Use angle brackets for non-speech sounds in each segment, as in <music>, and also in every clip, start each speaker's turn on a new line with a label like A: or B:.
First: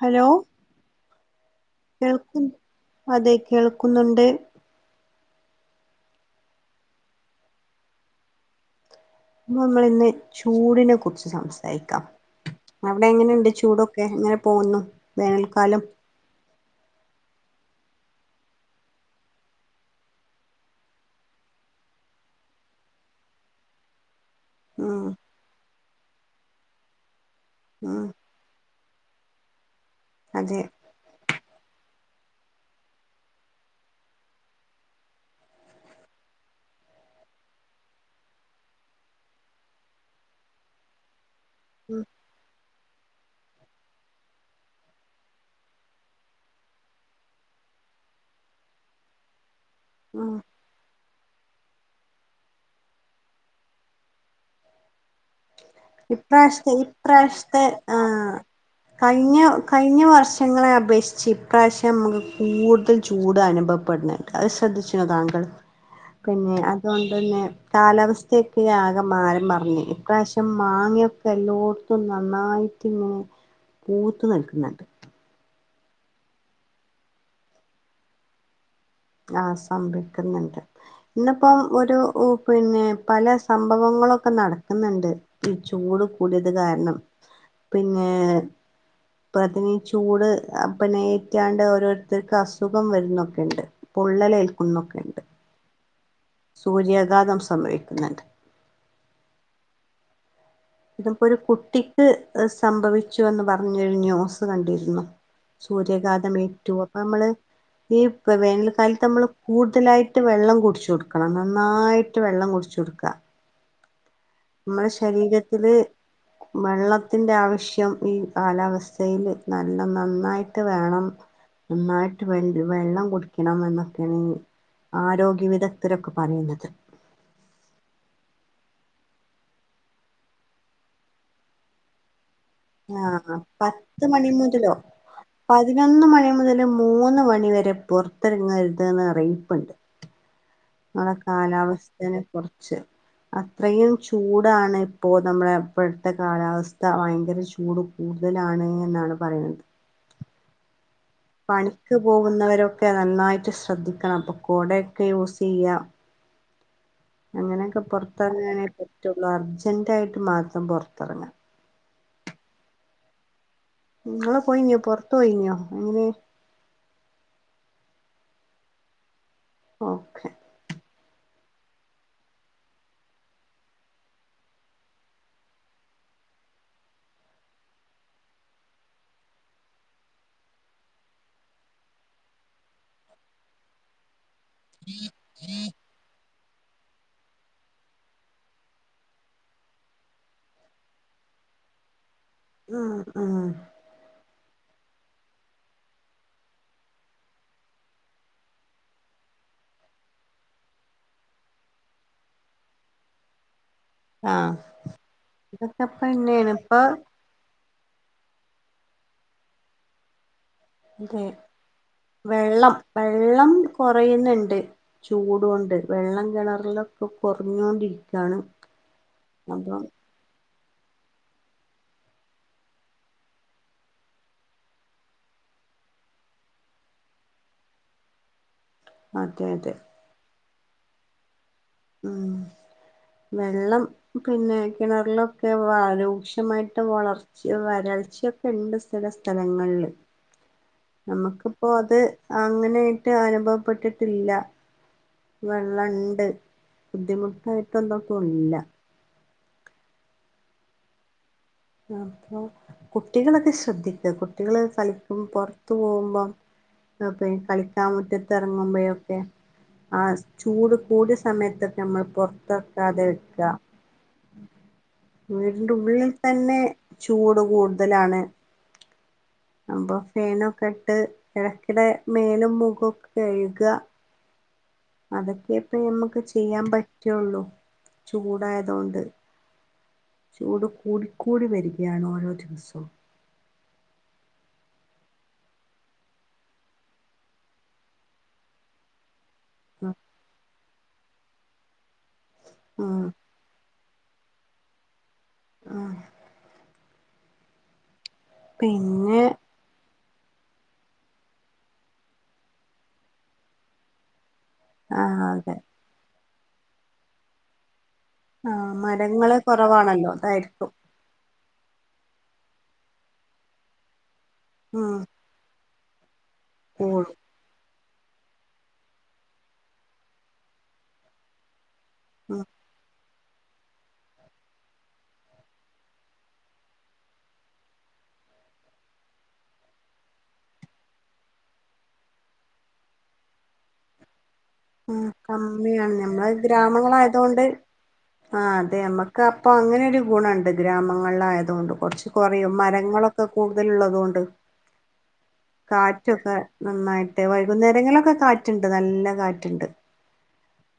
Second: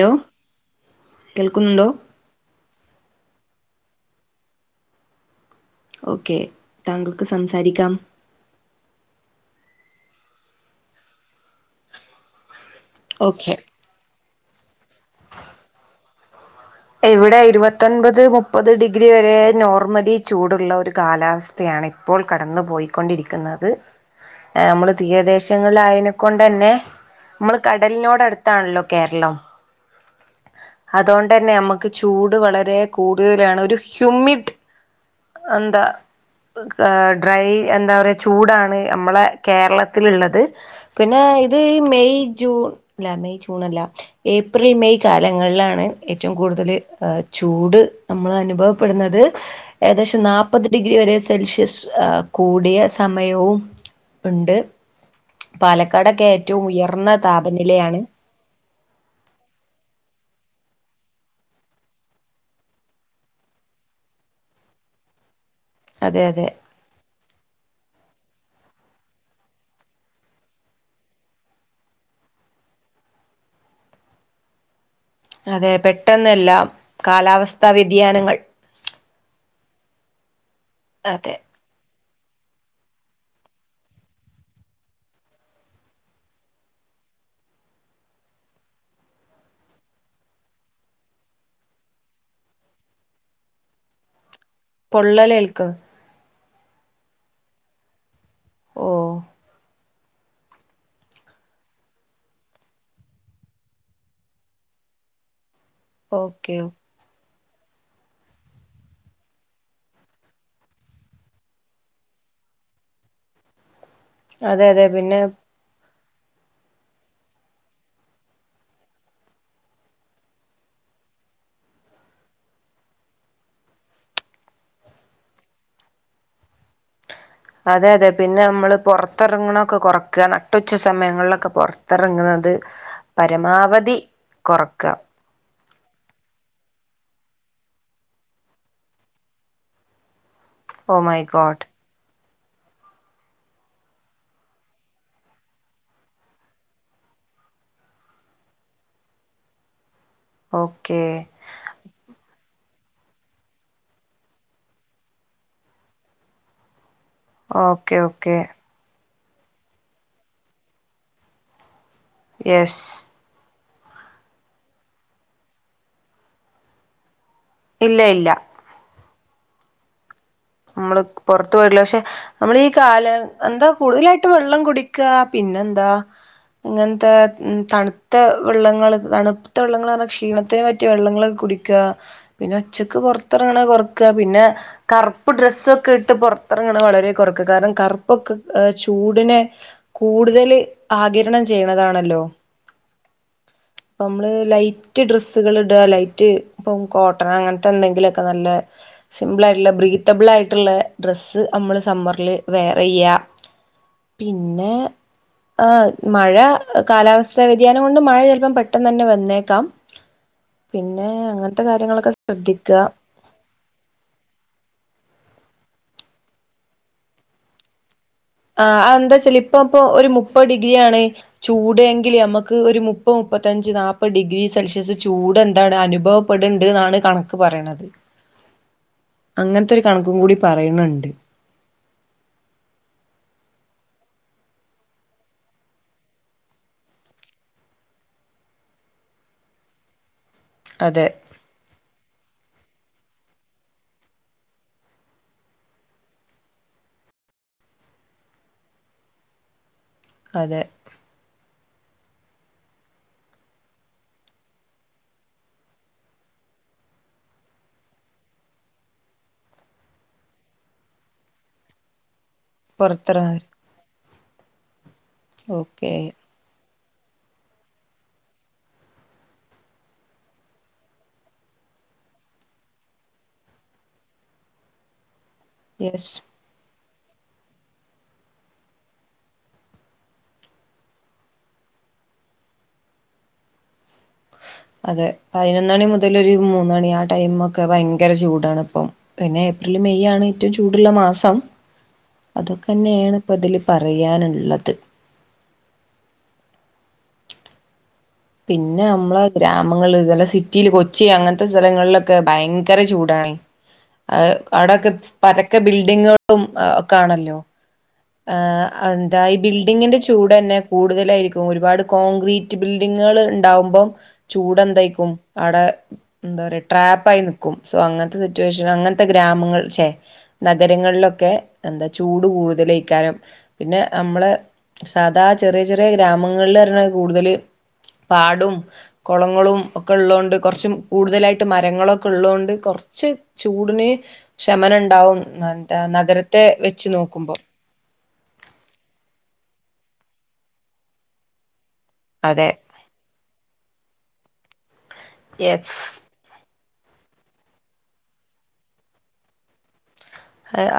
A: Hello
B: കേൾക്കുന്നുണ്ടോ
A: കേൾക്കു അതെ കേൾക്കുന്നുണ്ട്
B: ഓക്കെ താങ്കൾക്ക് സംസാരിക്കാം
A: നമ്മള്ന്ന് ചൂടിനെ കുറിച്ച് സംസാരിക്കാം അവടെ എങ്ങനെയുണ്ട്
B: ഓക്കെ
A: ചൂട് ക്കെ അങ്ങനെ പോകുന്നു വേനൽക്കാലം
B: ഇവിടെ ഇരുപത്തെപ്പത് മുപ്പത് ഡിഗ്രി വരെ നോർമലി ചൂടുള്ള ഒരു കാലാവസ് സ്ഥയാണ് ഇപ്പോൾ കടന്നു പോയിക്കൊണ്ടിരിക്കുന്നത് നമ്മള്
A: ഉം
B: തീരദേശങ്ങളിൽ ആയേനു കൊണ്ടന്നെ നമ്മള്
A: ഉം
B: കടലിനോട് അടുത്താണല്ലോ കേരളം
A: അതെ
B: അതേണ്ടന്നെ നമക്ക് ചൂട് വളരെ കൂടുതലാണ് ഒരു ഹ്യുമിഡ് അന്ത ഏഹ ഡ്രൈ എന്താ പറയാ ചൂടാണ് നമ്മളെ കേരളത്തിള്ളത് പിന്നെ ഇത്
A: ഉം
B: മെയ് ജൂൺ ല്ല മെയ് ജൂൺ അല്ല ഏപ്രിൽ മെയ് കാലങ്ങൾലാണ് ഏറ്റവും കൂടുതൽ ചൂട് നമ്മള് അനുഭവപ്പെടുന്നത് ഏകദേശം
A: ഉം
B: നാ മുപ്പത് ഡിഗ്രി വരെ സെൽഷ്യസ് കൂടിയ സമയവും ഇണ്ട് പാലക്കാടൊക്കെ ഏറ്റവും
A: ഇപ്രാവശ്യത്തെ
B: ഉയർന്ന
A: ഇപ്രാവശ്യത്തെ
B: താപനിലയാണ്
A: ആഹ് കഴിഞ്ഞ കഴിഞ്ഞ വർഷങ്ങളെ അപേക്ഷിച്ച് ഇപ്രാവശ്യം നമക്ക് കൂടുതൽ ചൂട് അനുഭവ പണേ അത് ശ്രദ്ധിച്ച്ണേ താങ്കൾ
B: അതെ അതെ
A: പിന്നെ അതേണ്ടന്നെ കാലാവസ്ഥക്കെ ആകെ മാറി മറിഞ്ഞ് ഇപ്രാശ്യ മാങ്ങക്കെ എല്ലോട്ത്തും നന്നായിട്ട്ങ്ങനെ പൂത്ത് നിൽകാണാണ്ട്
B: അതെ പെട്ടെന്നെല്ലാം കാലാവസ്ഥാ വ്യതിയാനങ്ങൾ
A: ആഹ് സംഭവിക്ക്ന്ന്ണ്ട്
B: അതെ
A: ഇന്ന്പ്പം ഒരു ഉ പിന്നെ പല സംഭവങ്ങളൊക്കെ നടക്കുന്നുണ്ട് ഈ ചൂട് കൂടിയത് കാരണം പിന്നേ. അപ്പ അതീ ചൂട് അഭിനയിക്കാണ്ട് ഓരോര്ത്തര്ക്ക് അസുഖം വരുന്നൊക്കെണ്ട് പൊള്ളലേൽ
B: പൊള്ളലേൽക്ക്.
A: സൂര്യാഘാതം സംഭവിക്കുന്ന്ണ്ട്
B: ഓഹ്
A: ഇതിപ്പോ ഒരു കുട്ടിക്ക് സംഭവിച്ചു എന്ന് പറഞ്ഞൊരു ന്യൂസ് കണ്ടിരുന്നു
B: ഓക്കെ ഓ
A: സൂര്യാഘാതമേറ്റു അപ്പൊ അമ്മള് ഈ വേനൽക്കാലത്ത് നമ്മള് കൂടുതലായിട്ട് വെള്ളം കുടിച്ചു കൊടുക്കണം നന്നായി റ്റ് വെള്ളം കുടിച്ച് കൊടുക്ക.
B: അതെ അതെ
A: നമ്മളെ
B: പിന്നെ
A: ശരീരത്തില് വെള്ളത്തിന്റെ ആവശ്യം ഈ കാലാവസ്ഥയില് നല്ല നന്നായിട്ട് വേണം. നന്നായിട്ട് വെ വെള്ളം കുടിയ്ക്കണം എന്നൊക്കേണ് ആരോഗ്യ വിദഗ്ദ്ധരൊക്കെ പറയിണത്
B: അതെ അതെ പിന്നെ നമ്മള് പൊറത്തെറങ്ങുണൊക്കെ കൊറക്കാ നട്ടുച്ച സമയങ്ങളിലൊക്കെ പൊറത്തെറങ്ങ്ണത്.
A: ആഹ് ആഹ് പത്ത് മണി മുതലോ
B: കൊറക്കുക
A: പതിനൊന്ന് മണി മുതൽ മൂന്ന് മണി വരെ പൊറത്തെറങ്ങരുത് ന്ന് അറീയിപ്പ്ണ്ട്.
B: ഓ
A: നമ്മളെ
B: മൈ ഗോഡ്
A: കാലാവസ്ഥനെ കുർച്ച് അത്രയും ചൂടാണ് ഇപ്പോ നമ്മടെ ഇപ്പഴത്തെ കാലാവസ്ഥ ഭയങ്കര ചൂടും കൂടുതലാണ് എന്നാണ് പറയുന്നത്
B: ഓക്കേ.
A: പണിക്ക് പോകുന്നവരൊക്കെ നന്നായിട്ട് ശ്രദ്ധിക്കണം അപ്പൊ കൊടയൊക്കെ യൂസെയ്യാ. അങ്ങനെയൊക്കെ
B: ഓക്കേ ഓക്കേ
A: പൊർത്തർങ്ങാനേ പറ്റൊള്ളൂ അർജന്റ് ആയിട്ട് മാത്രം പൊർത്തർങ്ങാ
B: യെഷ്
A: ഇങ്ങള് പോയിഞ്ഞൊ പൊർത്ത് പോയിഞ്ഞോ എങ്ങനെ.
B: ഇല്ല ഇല്ല
A: ഓക്കെ.
B: നമ്മള് പൊറത്ത് പോയില്ല പക്ഷെ നമ്മൾ ഈ കാലം എന്താ കൂടുതലായിട്ട് വെള്ളം കുടിക്ക പിന്നെന്താ ഇങ്ങൻത്തെ ഹ് തണ്ത്തെ വെള്ളങ്ങള് അങ്ങനത്തെ ഉം തണുത്ത വെള്ളങ്ങൾ തണുത്ത വെള്ളങ്ങളറഞ്ഞാ ക്ഷീണത്തിന് പറ്റിയ വെള്ളങ്ങളൊക്കെ കുടി ഇക്ക പിന്നെ ഉച്ചക്ക് പൊറത്തെറങ്ങണെ കൊറക്കുകാ പിന്നെ കർ ഇപ്പം ഡ്രസ്സൊക്കെ ഇട്ട് പൊർത്തറങ്ങണെ വളരെ കൊറക്കാ കാരണം കറുപ്പൊക്കെ ചൂടിനെ കൂടുതല് ആഗിരണം ചെയ്യണതാണല്ലോ
A: ആഹ് ആഹ്
B: നമ്മള് ലൈറ്റ് ഡ്രസ്സുകളിടാ ലൈറ്റ് ഇപ്പം കോട്ടന് അങ്ങൻത്തെ എന്തെങ്കിലൊക്കെ നല്ല സിമ്പിളായിട്ടുള്ള ബ്രീ ട്ടബിൾ ആയിട്ട്ള്ള ഡ്രസ്സ് നമ്മള് സമ്മർല് വെയറെയ്യാ
A: ആഹ്
B: പിന്നെ ആ്ഹ് മഴ
A: ഇതൊക്കെപ്പന്നെയാണ് ഇപ്പൊ
B: കാലാവസ് ത്ത വ്യതിയാനം കൊണ്ട് മഴ ചെൽപ്പം പെട്ടെന്ന് തന്നെ വന്നേക്കാം പിന്നെ
A: അതെ
B: അങ്ങൻത്തെ കാര്യങ്ങളൊക്കെ
A: വെള്ളം
B: ശ്രദ്ധിക്കാ
A: വെള്ളം കൊറയ്ന്നുണ്ട് ചൂടോണ്ട് വെള്ളം കെണർലൊക്കെ കാെർഞ്ഞോണ്ടിരിക്ക്
B: ആഹ് അഅ് എന്താ വെച്ചാല് ഇപ്പ ഇപ്പൊ ഒരു മുപ്പഅ് ഡിഗ്രി ആണ് ചൂട് എങ്കിൽ നമക്ക് ഒരു മുപ്പഅ് മുപ്പത്തഞ്ച് നാപ്പ ഡിഗ്രി സെൽഷ്യസ് ചൂട് എന്താണ് അനുഭവം പെട്ണ്ട്ന്നാണ് കണക്ക് പറയിണത്
A: അതെ അതെ
B: അങ്ങൻത്തെഒരു കണക്കും കൂടി പറയ്ണ് ണ്ട്
A: ആഹ് വെള്ളം പിന്നെ കിണറിലൊക്കെ വ രൂക്ഷമായിട്ട് വളർ വരൾച്ചയൊക്കെ ഉണ്ട് ചില സ്ഥലങ്ങളിൽ
B: അതെ
A: നമുക്കിപ്പോ അത് അങ്ങനെയായിട്ട് അനുഭവപ്പെട്ടിട്ടില്ല വെള്ളംണ്ട് ബുദ്ധിമുട്ടായിട്ടൊന്നൊക്കും ഇല്ല
B: അതെ
A: അപ്പൊ കുട്ടികളൊക്കെ ശ്രദ്ധിക്കുക കുട്ടികള് കളിക്കും പുറത്തു പോകുമ്പം അപ്പെ കളിക്കാൻ മുറ്റത്ത് ഇറങ്ങുമ്പോഴ ഒക്കെ ആഹ ചൂട് കൂടിയ സമയത്തൊക്കെ നമ്മൾ പുറത്തക്കാതെ എറക്കാതെ
B: പുറത്തിറങ്ങ
A: വെക്ക വീടിന്റെ
B: ഓക്കെ
A: ഉള്ളിൽ തന്നെ ചൂട് കൂടുതലാണ് അപ ഫേനൊക്കെ ഇട്ട് ഇഴക്കിടെ മേലും മുഖൊക്കെ കഴുക അതൊക്കെ ഇപ്പ
B: യെസ്
A: നമ്മുക്ക് ചെയ്യാൻ പറ്റുള്ളൂ ചൂടായത കൊണ്ട് ചൂട് കൂടിക്കൂടി വരികയാണ് ഓരോ ദിവസവും
B: അതെ പതിനൊന്ന മണി മുതല ഒരു മൂന്നണി ആ ടൈമ ഒക്കെ ഭയങ്കര ചൂടാാണ്പ്പം പിന്നെ ഏപ്രില് മെയ് ആണ് ഏറ്റവും ചൂടുള്ള മാസം അതൊക്കെ
A: ആ
B: തന്നെയാണ് ഇപ്പതില് പറയാനുള്ളത്
A: ആഹ്
B: പിന്നെ നമ്മള് ഗ്ര നമ്മൾ ചില സിറ്റിൽ കൊച്ചി അങ്ങനത്തെ സ്ഥലങ്ങളിലൊക്കെ ഭയങ്കര ചൂടാണ് അത്‌ അവിടെൊക്കെ
A: ആഹ് അതെ
B: പരക്കെ ബിൽഡിങ്ങുകളും ഒക്കെ ആണല്ലോ ആഹ് എന്താ ഈ
A: മരങ്ങള്
B: ബിൽഡിങ്ങിന്റെ
A: കുറവാണല്ലോ
B: ചൂട്ന്നെ
A: അതായിരിക്കും
B: കൂടുതലായിരിക്കും ഒരുപാട് കോൺക്രീറ്റ് ബിൽഡിങ്ങുകൾ ഉണ്ടാവുമ്പോം ചൂട്
A: ഉം
B: എന്തായിക്കും അവിടെ എന്താ പറയാ
A: കൂടും
B: ട്രാപ്പായി നി ക്കും സോ അങ്ങനത്തെ സിറ്റുവേഷൻ അങ്ങനത്തെ ഗ്രാമങ്ങൾ ക്ഷെ നഗരങ്ങളിലൊക്കെ എന്താ ചൂട്
A: ഉം
B: കൂടുതലായി കാരം, പിന്നെ നമ്മള സാദാ ചെറിയ ചെറിയ ഗ്രാമങ്ങളിൽ പറഞ്ഞ കൂടുതല് പാടും കുളങ്ങളും ഒക്കെ ഉള്ളത് കൊണ്ട് കുറച്ചും കൂടുതലായിട്ട് മരങ്ങളൊക്കെ ഉള്ളതുകൊണ്ട് കുറച്ച് ചൂടിന്
A: ഉം
B: ശമനംണ്ടാവും എന്താ
A: കമ്മിയാണ് ഞമ്മള്
B: നഗരത്തെ വെച്ച് നോക്കുമ്പോ
A: ഗ്രാമങ്ങളായതുകൊണ്ട് ആഹ് അതെ നമ്മക്ക് അപ്പൊ അങ്ങനെരു ഗുണുണ്ട് ഗ്രാമങ്ങളിലയത കൊണ്ട് കുറച്ച്
B: അതെ
A: കുറയും മരങ്ങളൊക്കെ കൂടുതലള്ളതുക കൊണ്ട്
B: യെസ്
A: കാ കാറ്റൊക്കെ നന്നായിട്ട് വൈകുന്നേരങ്ങളിലൊക്കെ കാറ്റുണ്ട് നല്ല കാറ്റുണ്ട്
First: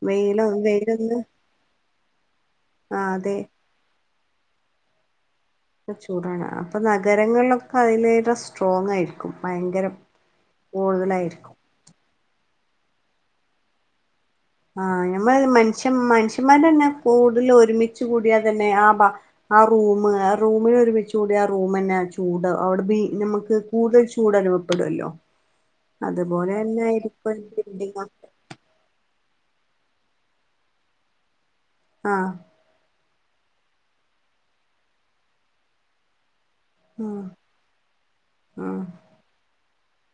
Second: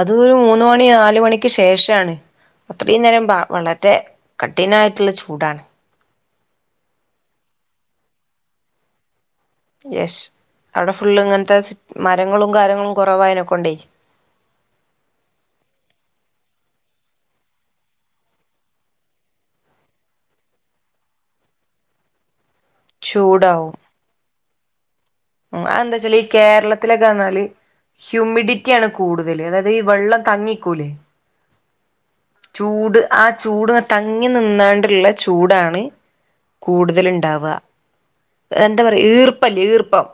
B: അത ഒരു
A: വെയിലൊ
B: മൂന്ന മണി നാല
A: വെയിലൊന്ന്
B: മണിക്ക് ശേഷമാണ് അത്രയും
A: ആഹ്
B: നേരം
A: അതെ
B: വ വളരെ കഠിനായിട്ടുള്ള ചൂടാണ്
A: ചൂടാണ് അപ്പൊ നഗരങ്ങളിലൊക്കെ അതിലടെ സ്ട്രോങ് ആയിരിക്കും ഉപ്പ എൻ്
B: യെശ് അവിടെ ഫുള്ള് ഇങ്ങനത്തെ മരങ്ങളും കാര്യങ്ങളും കുറവായതിനൊക്കൊണ്ടേ
A: ആഹ് ഞമ്മൾ മനുഷ്യ മനുഷ്യന്മാർന്നെ കൂടുതല ഒരുമിിച്ചച്ച് കൂടിയാ തന്നെ ആ ബ ആ റൂമ് ആഹ് റൂമിൽ ഒരുമിച്ച് കൂടി ആഹ് റൂം തന്നാ വ ഉണ്ട്, അതോണ്ട് നമ്മക്
B: ചൂടാവും
A: കൂടുതൽ ചൂട് അനുഭവപ്പെടുല്ലോ
B: അത്‌ എന്താ വച്ചാല് ഈ കേരളത്തിലൊക്കെ വന്നാല്
A: ഒരു ബിൽഡിംഗ്
B: ഹ്യൂിമി ഡി റ്റിയാണ് കൂടുതൽ, അതായത് ഈ വെള്ളം തങ്ങിക്കൂലേ
A: ആഹ്
B: ചൂട് ആഹ് ചൂട് തങ്ങി നിന്നാണ്ടുള്ള ചൂടാണ് കൂടുതൽ
A: ആഹ്
B: ഉണ്ടാവ, എന്താ
A: ആഹ്
B: പറയ ഈർപ്പല്ല ഈർപ്പം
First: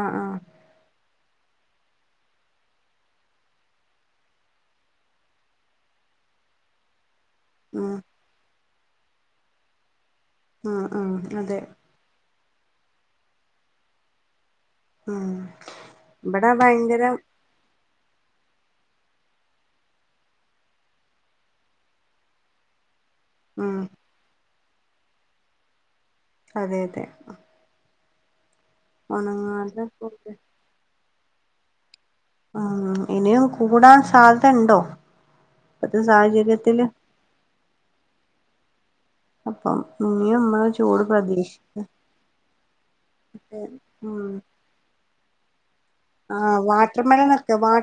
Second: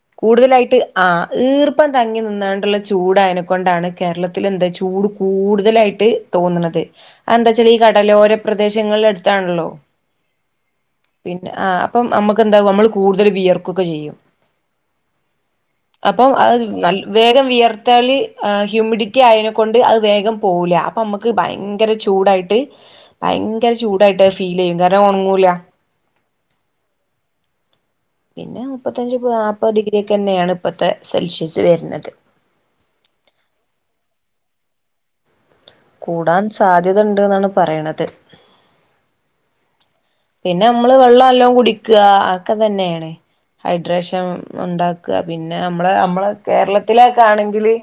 A: ആഹ് ആഹ്
B: കൂടുതലായിട്ട് ആഹ് ഈർപ്പം തങ്ങി നിന്നാണ്ടുള്ള ചൂടായെക്കൊണ്ടാണ് കേരളത്തിൽ എന്താ ചൂട് കൂടുതലായിട്ട് തോന്നുണത് അത്‌ എന്താ വച്ചാൽ ഈ
A: ഉം
B: കടല ഓരോ പ്രദേശങ്ങളിൽ അടുത്താണല്ലോ,
A: ഉം ഉം
B: പിന്നെ
A: അതെ
B: ആഹ് അപ്പം നമുെന്താവും, നമ്മൾ കൂടുതൽ വിയർക്കൊക്കെ ചെയ്യും
A: ഊം
B: അപ്പൊ അത് നൽ വേഗം വിയർ താൽ, ഹ്യൂമിഡിറ്റി ആയിനെക്കൊണ്ട് അത് വേഗം പോവൂല്ല അപ്പം നമ്മക്ക് ഭയങ്കര ചൂടായിട്ട് ഭയങ്കര
A: ഉം
B: ചൂടായിട്ടത് ഫീലെയ്യും കാരണം ഒണങ്ങൂല
A: അതെ അതെ
B: പിന്നെ മുപ്പത്തഞ്ച് നാപ്പത്
A: ഉണങ്ങാതെ കൂടെ
B: ഡിഗ്രിയൊക്കെന്നെയാണ് ഇപ്പത്തെ സെൽഷ്യസ് വരുന്നത്
A: ഊം ഇനിയും കൂടാൻ സാധ്യത ഇണ്ടോ
B: കൂടാൻ സാധ്യത ഉണ്ട് എന്നാണ് പറയണത്
A: അപ്പം ഇനിയും നമ്മള്
B: പിന്നെമ്മള്
A: ചൂട്
B: വെള്ളം എല്ലാം
A: പ്രതീക്ഷിക്ക
B: കുടിക്കുക അകക്കെ തന്നേണ്
A: ഉം ഊം
B: ഒണ്ടാക്ക പിന്നെ നമ്മള് നമ്മള് കേരളത്തിലെക്കെ
A: വാട്ടർമെലനൊക്കെ
B: ആണെങ്കില്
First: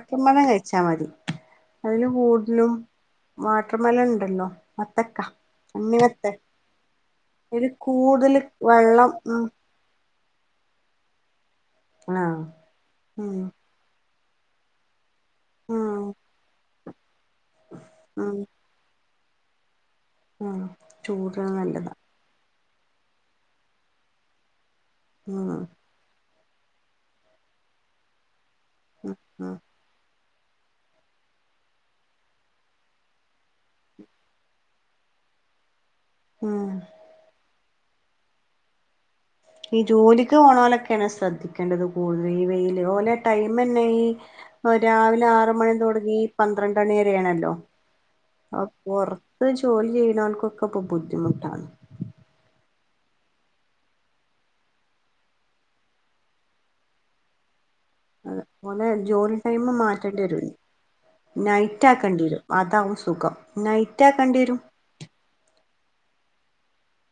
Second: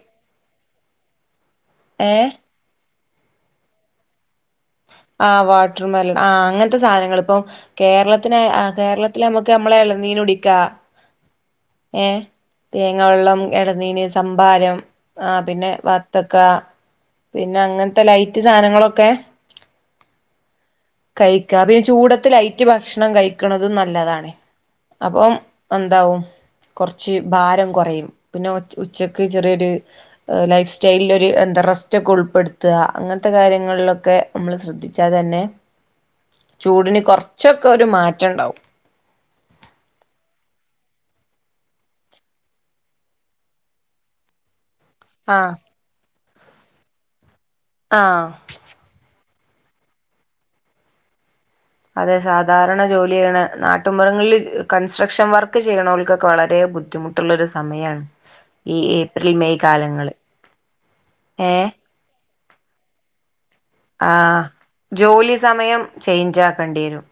A: അയ്ന്
B: ഏഹ്
A: മൂട്ടിലും വാട്ടർ മെലൻ ഇണ്ടല്ലോ
B: ആഹ് വാട്ടർ മെലൻ ആഹ് അങ്ങനത്തെ സാനങ്ങളിപ്പോ
A: ഒരു കൂടുതല്
B: കേരളത്തിന് ആഹ്
A: വെള്ളം
B: കേരളത്തില്
A: ഉം
B: മ്മക്ക് നമ്മളെ ഇളനീര് കുടിക്കാ ഏഹ്
A: ആഹ്
B: തേങ്ങാ
A: ഉം
B: വെള്ളം എളനീര് സം ഭാരം ആഹ് പിന്നെ
A: ഉം
B: വർത്തക്ക പിന്ന ങ്ങനത്തെ
A: ഉം
B: ലൈറ്റ് സാനങ്ങളൊക്കെ
A: അഹ്
B: കഴിക്കാ ചൂടത്ത് ലൈറ്റ് ഭക്ഷണം കഴിക്കണതും നല്ലതാണ് അപ്പം
A: ഉം
B: അ
A: ഉം
B: ഇതാവും കൊറച്ച് ഭാരം കൊറയും പിന്ന ഉച്ച ഉച്ചക്ക്
A: ഉം
B: ചെറിയൊരു ഏഹ് ലൈഫ് സ്റ്റൈലിലൊര് എന്താ റെസ്റ്റെക്ക ഉൾപ്പെടുത്ത അങ്ങനത്തെ കാര്യങ്ങളിലൊക്കെ നമ്മള് ശ്രദ്ധിച്ചാ തന്നെ
A: ഉം
B: ചൂടിന് കൊറച്ചൊക്കെ ഒരു മാറ്റൊണ്ടാവും
A: ഈ ജോലിക്ക് പോണലൊക്കെയാണ് ശ്രദ്ധിക്കേണ്ടത് കൂടുതലും ഈ വെയില് പോലെ ടൈമന്നെ ഈ ഇപ്പോ രാവിലെ ആറ്
B: ആഹ്
A: മണി തൊടങ്ങി ഈ പന്ത്രണ്ടണി വരെണല്ലോ
B: ആഹ്
A: ആ പൊറത്ത് ജോലി ചെയ്യണാ ൾക്കൊക്കെ ക്ക ബുദ്ധിമുട്ടാണ്
B: അതെ സാധാരണ ജോലി ചെയ്യണ നാട്ടുമ്പൊറങ്ങളില് കൺസ്ട്രക്ഷൻ വർക്ക് ചെയ്യണൾക്കൊക്കെ വളരെ ബുദ്ധിമുട്ട് ട്ടൊള്ളൊരു സമയാണ്
A: മേനേ ജോലി ടൈമ് മാറ്റണ്ടി വരും നൈ
B: ഏഹ്
A: റ്റാക്കണ്ടി വരും അതാവും സുഖം നൈറ്റ് ആക്കണ്ടി
B: ആഹ്
A: വരും
B: ജോലി സമയം ചെയ്ഞ്ച് ആക്കണ്ടി വരും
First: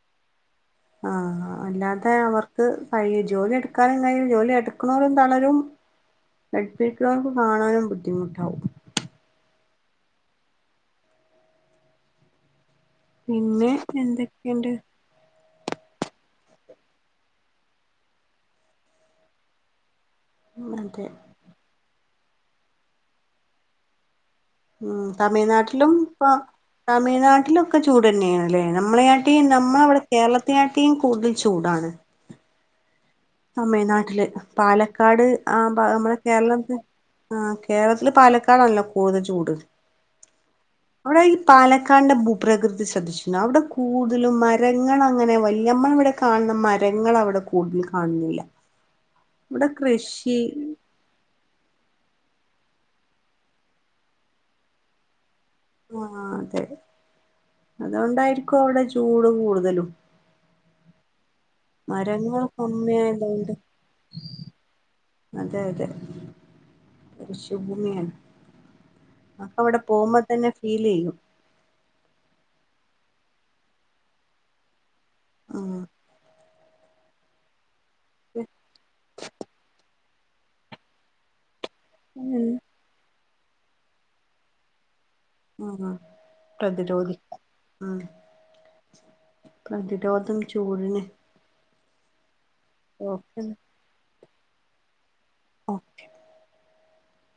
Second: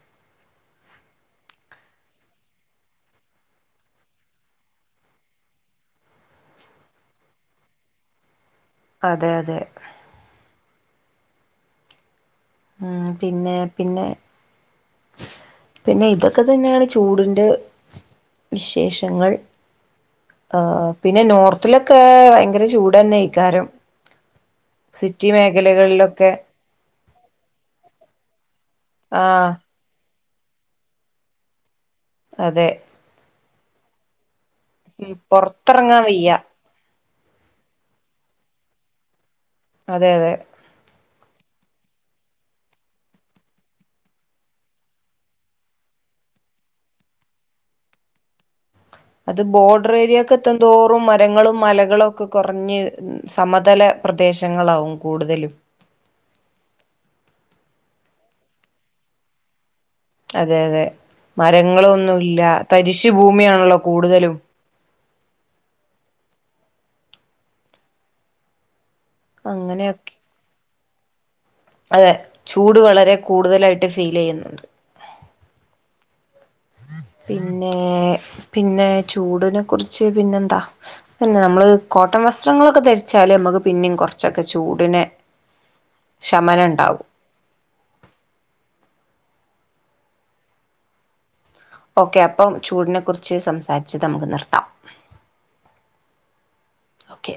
A: ആഹ് ആഹ് അല്ലാതെ അവർക്ക് കഴി ജോലി എടുക്കാനും കഴിയും ജോലി എടുക്കണോരും തളരും <unintelligible> കാണാനും ബുദ്ധിമുട്ടാാവും
B: അതെ അതെ ഉം പിന്നെ പിന്നെ പിന്നെ ഇതൊക്കെ തന്നെയാണ് ചൂടിന്റെ വിശേഷങ്ങൾ ആഹ്
A: അതെ
B: പിന്നെ നോർത്തിലൊക്കെ ഭയങ്കര ചൂടന്നെ ഇക്കാരം
A: ഉം
B: സിറ്റി
A: തമിഴ്നാട്ടിലും ഇപ്പൊ
B: മേഖലകളിലൊക്കെ
A: തമിഴ്നാട്ടിലൊക്കെ ചൂട് തന്നെയാണ്ല്ലേ നമ്മളെ കാട്ടി
B: ആഹ്
A: നമ്മളവിടെ കേരളത്തിനെ കാട്ടീം കൂടുതൽ ചൂടാണ്
B: അതെ
A: തമിഴ്നാട്ടില്
B: ഉം
A: പാലക്കാട് ആ ഭാഗ
B: പൊറത്തിറങ്ങാൻ
A: നമ്മടെ
B: വയ്യ
A: കേരളംക് ആഹ് കേരളത്തില് പാലക്കാടണല്ലോ കൂടുതൽ ചൂട്
B: അതെ അതെ
A: അവിടെ ഈ പാലക്കാന്റെ ഭൂപ്രകൃതി ശ്രദ്ധിച്ചിട്ടുണ്ടോ അവിടെ കൂടുതലും മരങ്ങളങ്ങനെ വല്യമ്മ ഇവിടെ കാണുന്ന മരങ്ങളവിടെ കൂടുതൽ കാണുന്നില്ല
B: അത്
A: ഇവിടെ
B: ബോർഡർ
A: കൃഷി
B: ഏരിയക്കത്തെന്തോ ഉം മരങ്ങളും മലകളും ഒക്കെ കൊറഞ്ഞ് സമതല പ്രദേശങ്ങളാവും കൂടുതലും
A: ആ അതെ അതുകൊണ്ടായിരിക്കും അവിടെ ചൂട് കൂടുതലും
B: അതെ അതെ മരങ്ങളൊന്നുല്ല
A: മരങ്ങൾ
B: തരിശു
A: കമ്മിയായതുകൊണ്ട്
B: ഭൂമിയാണല്ലോ കൂടുതലും
A: അതെ അതെ ഒരുശഭൂമിയാണ് നമുക്കവിടെ
B: അങ്ങനെയൊക്കെ
A: പോകുമ്പോ തന്നെ ഫീൽ ചെയ്യും
B: അതെ ചൂട് വളരെ കൂടുതലായിട്ട് ഫീൽ ചെയ്യുന്നുണ്ട്
A: ആഹ്
B: പിന്നെ പിന്നെ ചൂടിനെ കുറി ച്ച് പിന്നെ എന്താ പിന്നെ നമ്മള് കോട്ടൺ വസ്ത്രങ്ങളൊക്കെ ധരി ച്ചാല് നമുക്ക് പിന്നെയും കുറച്ചൊക്കെ ചൂടിന്
A: ആഹ് ആഹ് പ്രതിരോധി ആഹ് പ്രതിരോധം ചൂടിന്
B: ഓക്കെ അപ്പം ചൂടിനെ കുറിച്ച് സംസാരിച്ചത് നമുക്ക് നിർത്താം
A: ഓക്കെ
B: ഓക്കെ